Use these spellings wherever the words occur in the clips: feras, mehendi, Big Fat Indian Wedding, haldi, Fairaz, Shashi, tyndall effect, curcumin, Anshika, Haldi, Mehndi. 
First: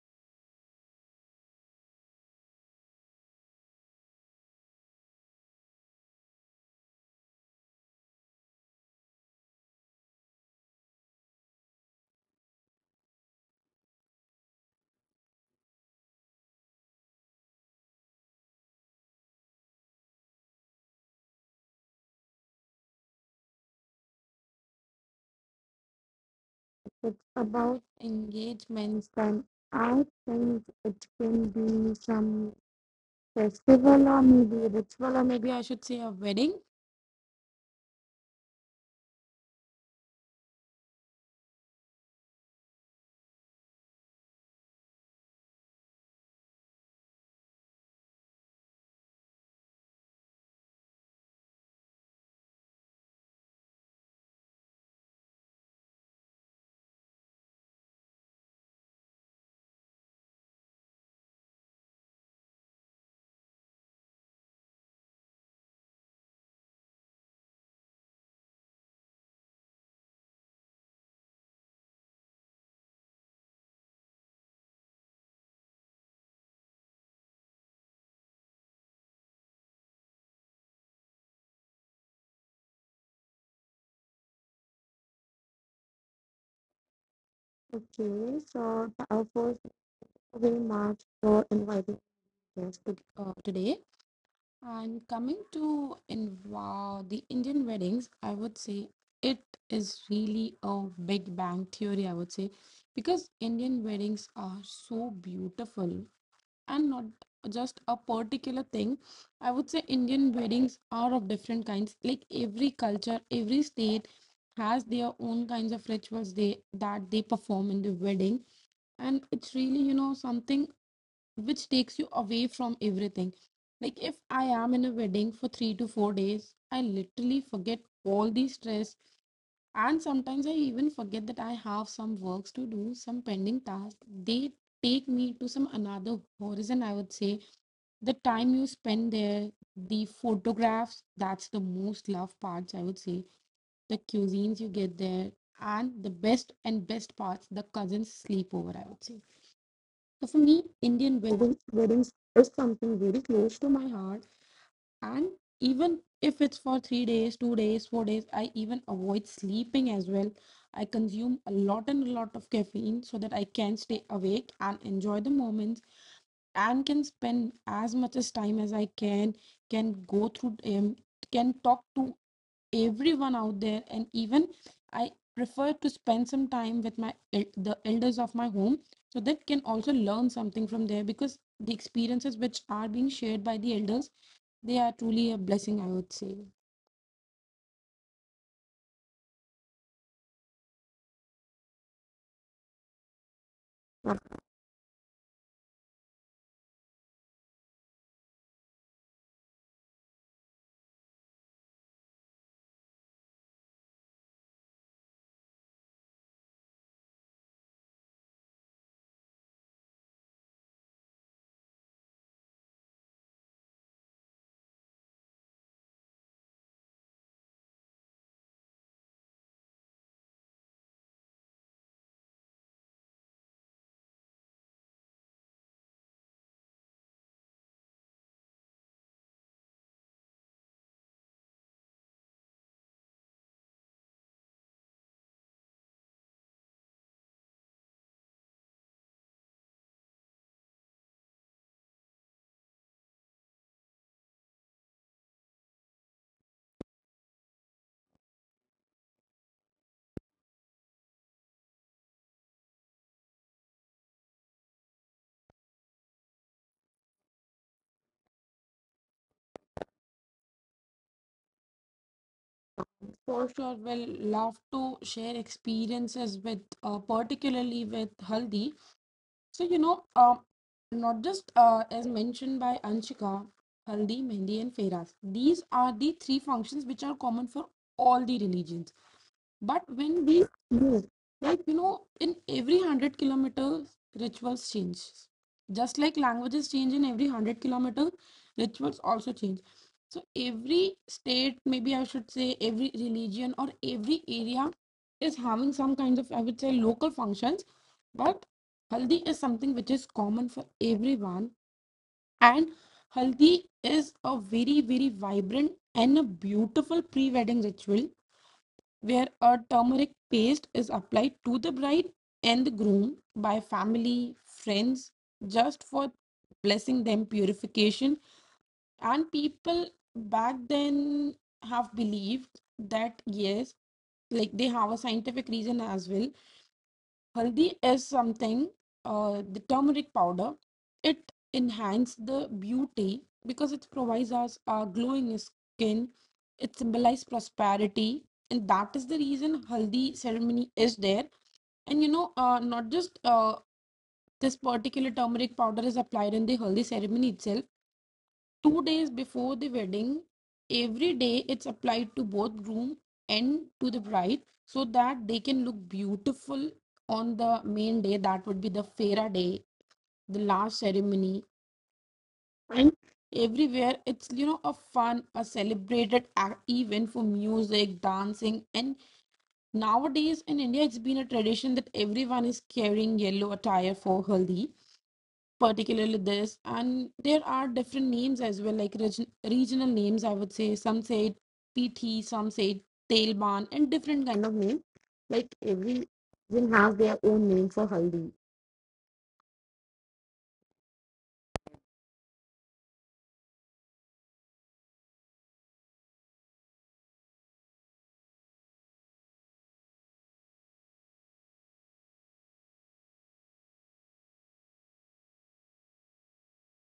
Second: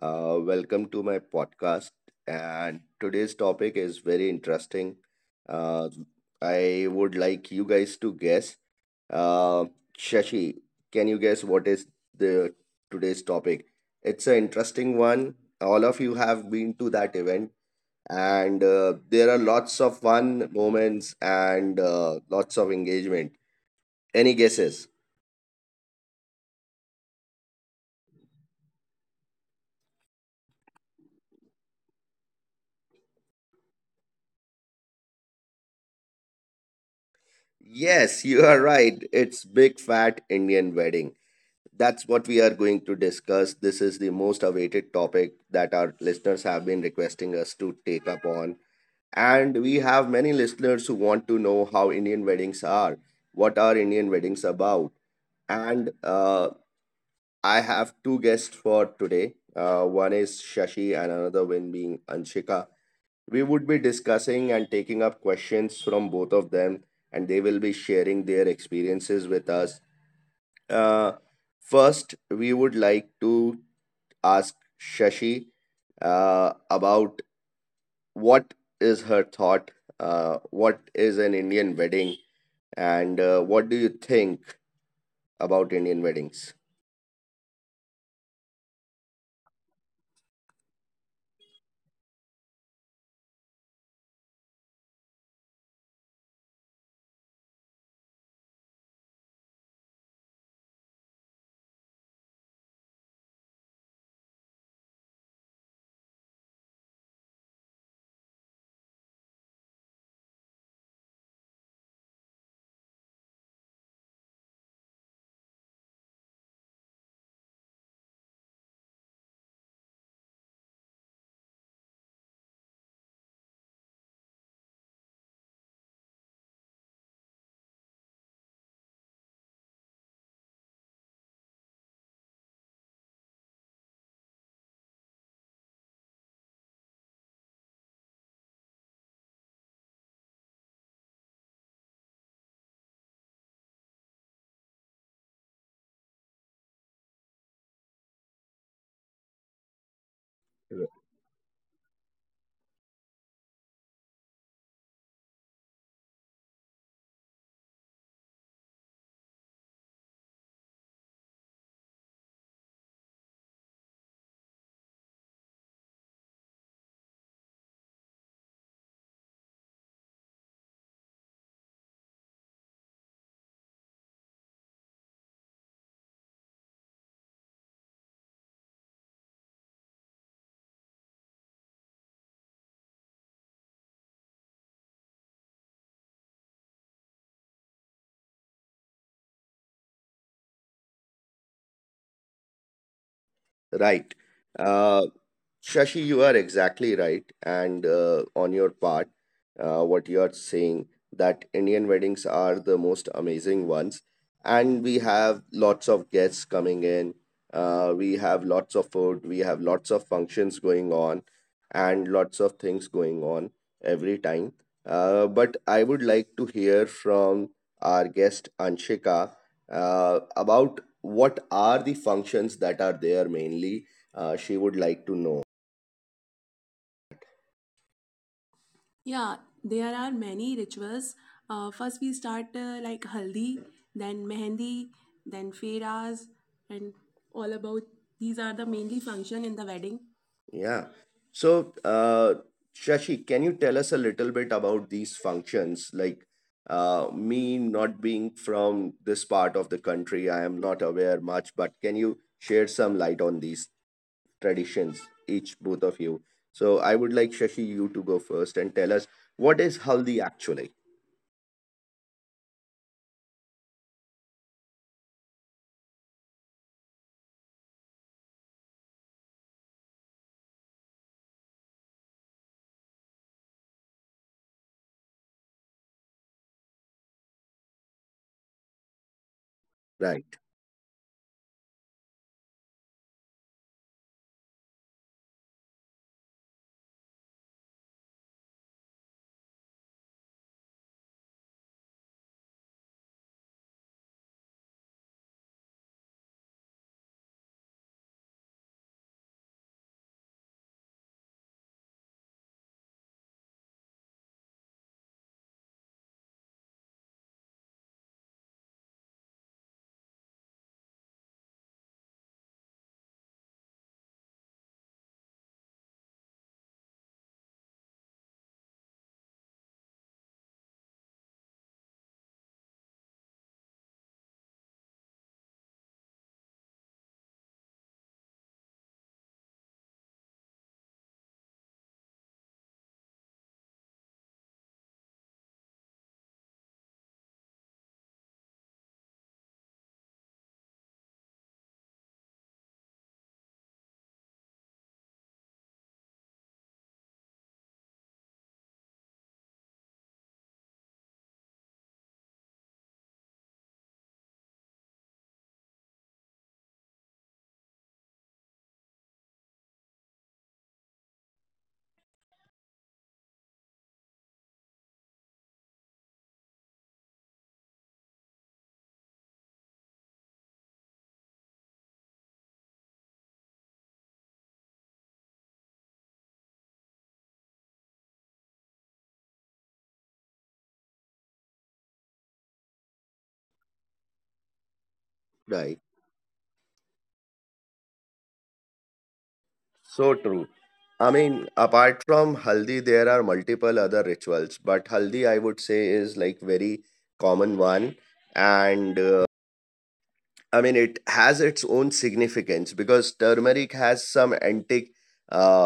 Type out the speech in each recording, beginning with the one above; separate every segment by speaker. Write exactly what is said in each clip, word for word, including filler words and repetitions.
Speaker 1: Uh, welcome to my podcast. And today's topic is very interesting. Uh, I would like you guys to guess. Uh, Shashi, can you guess what is the today's topic? It's an interesting one. All of you have been to that event, and uh, there are lots of fun moments and uh, lots of engagement. Any guesses?
Speaker 2: It's about engagements, and I think it can be some festival or maybe ritual or maybe I should say a wedding.
Speaker 1: Yes, you are right. It's Big Fat Indian Wedding. That's what we are going to discuss. This is the most awaited topic that our listeners have been requesting us to take up on. And we have many listeners who want to know how Indian weddings are. What are Indian weddings about? And uh, I have two guests for today. Uh, one is Shashi and another one being Anshika. We would be discussing and taking up questions from both of them, and they will be sharing their experiences with us. Uh, first, we would like to ask Shashi uh, about what is her thought, uh, what is an Indian wedding, and uh, what do you think about Indian weddings?
Speaker 2: Okay, so the- our first will mark for inviting guests to, uh, today. And coming to in wow, the Indian weddings, I would say it is really a Big Bang theory, I would say, because Indian weddings are so beautiful and not just a particular thing. I would say Indian weddings are of different kinds. Like every culture, every state has their own kinds of rituals they that they perform in the wedding. And it's really, you know, something which takes you away from everything. Like if I am in a wedding for three to four days, I literally forget all the stress. And sometimes I even forget that I have some works to do, some pending tasks. They take me to some another horizon, I would say the time you spend there, the photographs, that's the most loved parts, I would say. The cuisines you get there, and the best and best parts, the cousins sleepover, I would say. So for me, Indian wedding, weddings is something very close to my heart. And even if it's for three days, two days, four days, I even avoid sleeping as well. I consume a lot and a lot of caffeine so that I can stay awake and enjoy the moments and can spend as much as time as I can, can go through, um, can talk to everyone out there, and even I prefer to spend some time with my the elders of my home, so that can also learn something from there because the experiences which are being shared by the elders, they are truly a blessing, I would say.
Speaker 1: Right. Uh, Shashi, you are exactly right, and uh, on your part, uh, what you are saying that Indian weddings are the most amazing ones, and we have lots of guests coming in. Uh, we have lots of food, we have lots of functions going on, and lots of things going on every time. Uh, but I would like to hear from our guest Anshika uh, about what are the functions that are there mainly. Uh, she would like to know. Yeah, there are many rituals. Uh, first, we start uh, like haldi, then mehendi, then feras, and all about these are the mainly function in the wedding. Yeah. So, uh, Shashi, can you tell us a little bit about these functions? Like, uh, me not being from this part of the country, I am not aware much, but can you share some light on these traditions, each both of you? So, I would like Shashi, you to go first and tell us what is Haldi actually?
Speaker 2: For sure, will love to share experiences with, uh, particularly with Haldi. So you know, um, not just uh, as mentioned by Anshika, Haldi, Mehndi, and Fairaz. These are the three functions which are common for all the religions. But when we
Speaker 1: Right,
Speaker 2: move, like you know, in every hundred kilometers, rituals change. Just like languages change in every hundred kilometers, rituals also change. So every state, maybe I should say every religion or every area is having some kind of, I would say, local functions. But Haldi is something which is common for everyone. And Haldi is a very, very vibrant and a beautiful pre-wedding ritual where a turmeric paste is applied to the bride and the groom by family, friends, just for blessing them purification. And people back then have believed that yes, like they have a scientific reason as well. Haldi is something, uh, the turmeric powder. It enhances the beauty because it provides us a glowing skin. It symbolizes prosperity, and that is the reason Haldi ceremony is there. And you know, uh, not just uh, this particular turmeric powder is applied in the Haldi ceremony itself two days before the wedding. Every day it's applied to both groom and to the bride so that they can look beautiful on the main day, that would be the fera day, the last ceremony. And everywhere it's, you know, a fun, a celebrated event for music, dancing. And nowadays in India it's been a tradition that everyone is carrying yellow attire for Haldi particularly. This and there are different names as well, like regi- regional names, I would say. Some say it pt, some say it tailban and different kind of name, like every
Speaker 1: right.
Speaker 2: region have their own name for Haldi.
Speaker 1: So true. I mean, apart from Haldi, there are multiple other rituals, but Haldi, I would say, is like very common one. And uh, I mean, it has its own significance because turmeric has some anti, uh,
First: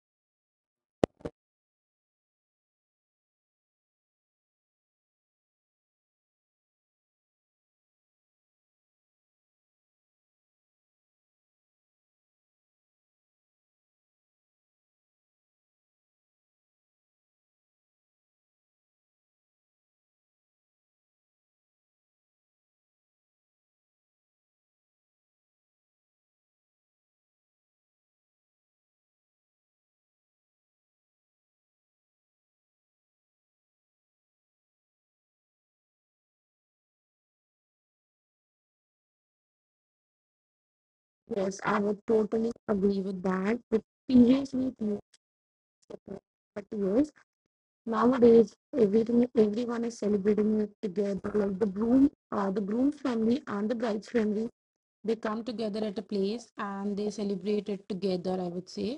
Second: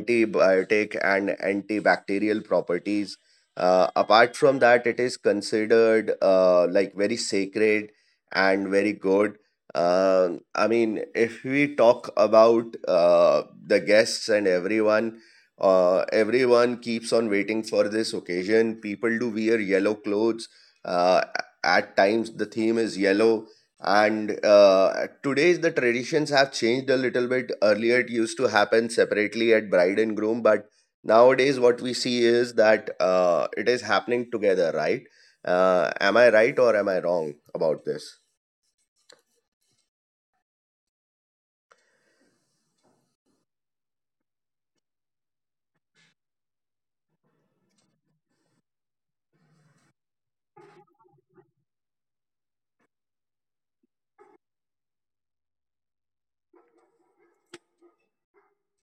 Speaker 1: antibiotic and antibacterial properties. Uh, apart from that, it is considered uh, like very sacred and very good. Uh, I mean, if we talk about uh, the guests and everyone, uh, everyone keeps on waiting for this occasion. People do wear yellow clothes. Uh, at times, the theme is yellow and uh, today's the traditions have changed a little bit earlier it used to happen separately at bride and groom but nowadays what we see is that uh, it is happening together right uh, am I right or am I wrong about this?
Speaker 2: Yes, I would totally agree with that, but previously it used to be, but years nowadays everything, everyone is celebrating it together, like the groom, uh, the groom's family and the bride's family, they come together at a place and they celebrate it together, I would say.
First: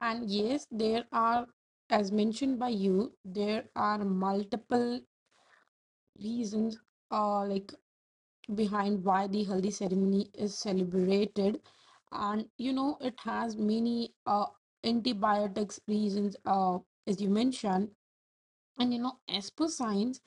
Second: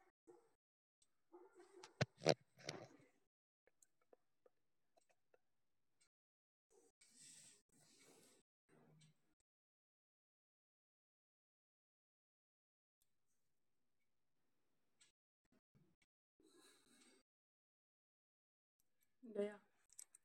Speaker 2: And yes, there are, as mentioned by you, there are multiple reasons uh, like behind why the Haldi ceremony is celebrated. And you know, it has many uh, antibiotics reasons, uh, as you mentioned. And you know, as
Speaker 1: Yeah.
Speaker 2: per science,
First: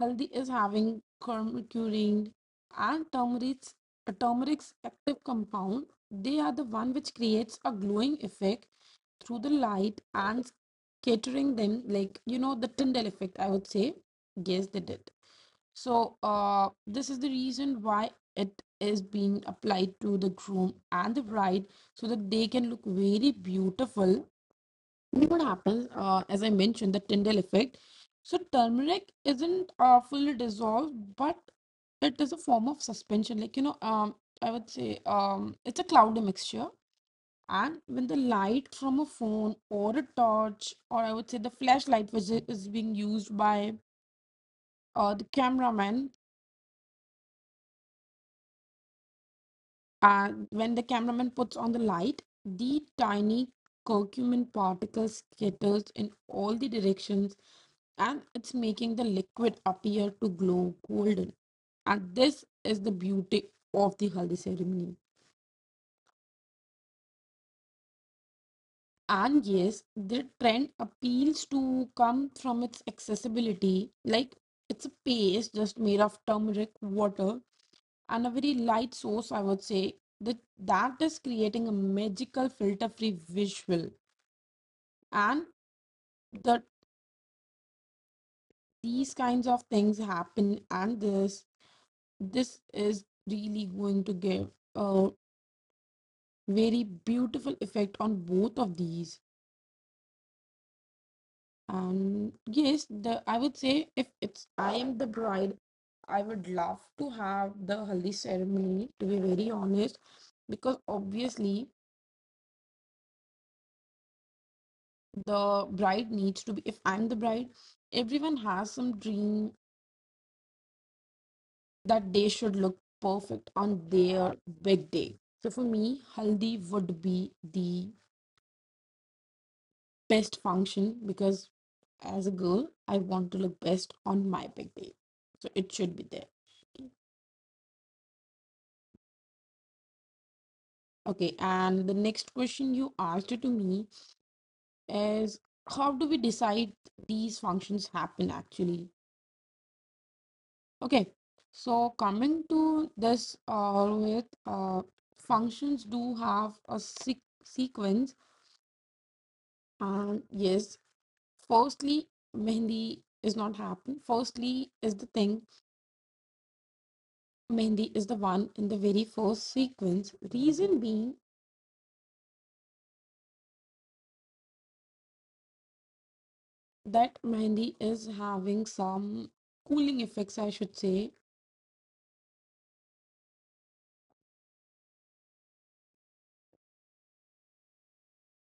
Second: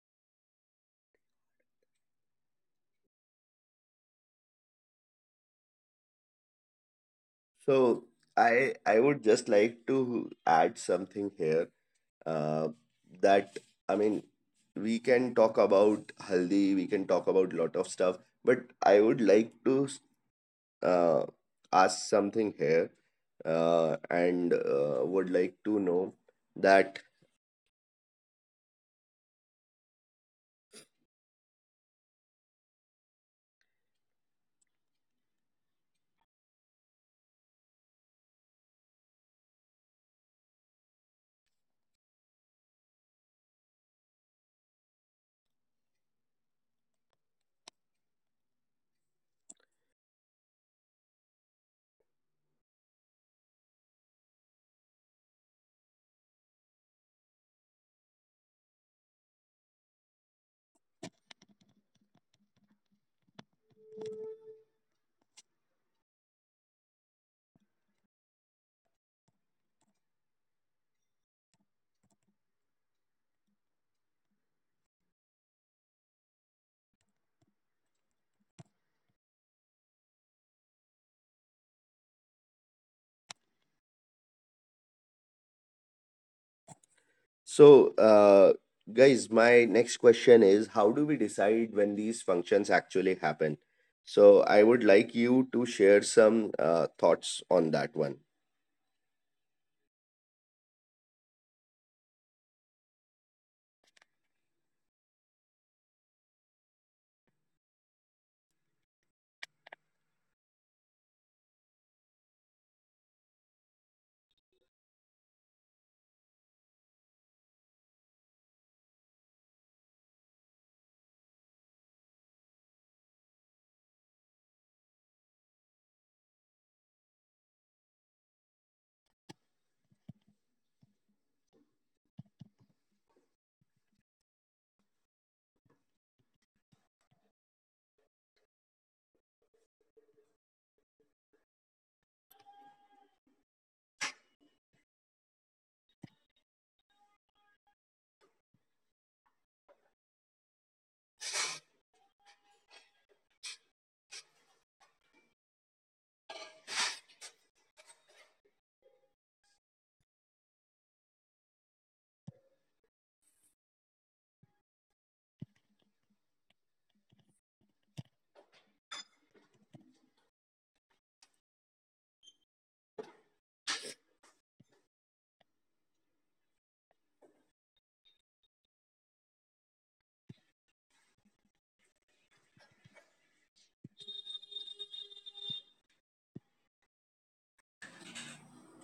Speaker 2: Haldi is having curcumin and turmeric's, turmeric's active compound. They are the one which creates a
Speaker 1: so
Speaker 2: glowing effect
Speaker 1: I I would
Speaker 2: through
Speaker 1: just
Speaker 2: the
Speaker 1: like
Speaker 2: light
Speaker 1: to
Speaker 2: and
Speaker 1: add something
Speaker 2: catering
Speaker 1: here
Speaker 2: them, like you know, the
Speaker 1: uh,
Speaker 2: Tyndall effect, I
Speaker 1: that
Speaker 2: would say.
Speaker 1: I mean
Speaker 2: Yes, they
Speaker 1: we
Speaker 2: did.
Speaker 1: can talk about
Speaker 2: So uh
Speaker 1: haldi, we can
Speaker 2: this is
Speaker 1: talk
Speaker 2: the
Speaker 1: about lot
Speaker 2: reason
Speaker 1: of
Speaker 2: why
Speaker 1: stuff, but
Speaker 2: it
Speaker 1: I
Speaker 2: is
Speaker 1: would
Speaker 2: being
Speaker 1: like to
Speaker 2: applied to the groom and the
Speaker 1: uh,
Speaker 2: bride so
Speaker 1: ask
Speaker 2: that they
Speaker 1: something
Speaker 2: can look
Speaker 1: here
Speaker 2: very
Speaker 1: uh,
Speaker 2: beautiful.
Speaker 1: and uh,
Speaker 2: You know
Speaker 1: would
Speaker 2: what
Speaker 1: like to
Speaker 2: happens,
Speaker 1: know
Speaker 2: uh, as I mentioned, the
Speaker 1: that.
Speaker 2: Tyndall effect. So turmeric isn't uh, fully dissolved, but it is a form of suspension, like you know, um I would say, um it's a cloudy mixture. And when the light from a phone or a torch, or I would say the flashlight, which i- is being used by uh, the cameraman, and when the cameraman puts on the light, the tiny curcumin particles scatters in all the directions, and it's making the liquid appear to glow golden. And this is the beauty of the Haldi ceremony. And yes, the trend appeals to come from its accessibility. Like it's a paste just made of turmeric, water, and a very light source, I would say. That that is creating a magical filter-free visual. And that
Speaker 1: So, uh,
Speaker 2: these
Speaker 1: guys,
Speaker 2: kinds
Speaker 1: my
Speaker 2: of
Speaker 1: next
Speaker 2: things
Speaker 1: question
Speaker 2: happen,
Speaker 1: is how
Speaker 2: and
Speaker 1: do we
Speaker 2: this
Speaker 1: decide when these
Speaker 2: this
Speaker 1: functions
Speaker 2: is
Speaker 1: actually happen?
Speaker 2: really going to
Speaker 1: So,
Speaker 2: give
Speaker 1: I would
Speaker 2: a
Speaker 1: like you to share some uh,
Speaker 2: very
Speaker 1: thoughts
Speaker 2: beautiful
Speaker 1: on that
Speaker 2: effect
Speaker 1: one.
Speaker 2: on both of these. Um, yes, the I would say if it's I am the bride, I would love to have the Haldi ceremony, to be very honest, because obviously the bride needs to be, if I'm the bride, everyone has some dream that they should look perfect on their big day. So for me, Haldi would be the best function because as a girl, I want to look best on my big day. So it should be there. Okay, and the next question you asked to me is how do we decide these functions happen actually? Okay, so coming to this uh, with uh, functions do have a se- sequence, and yes, firstly, Mehndi is not happen. Firstly is the thing Mehndi is the one in the very first sequence. Reason being that Mehndi is having some cooling effects, I should say,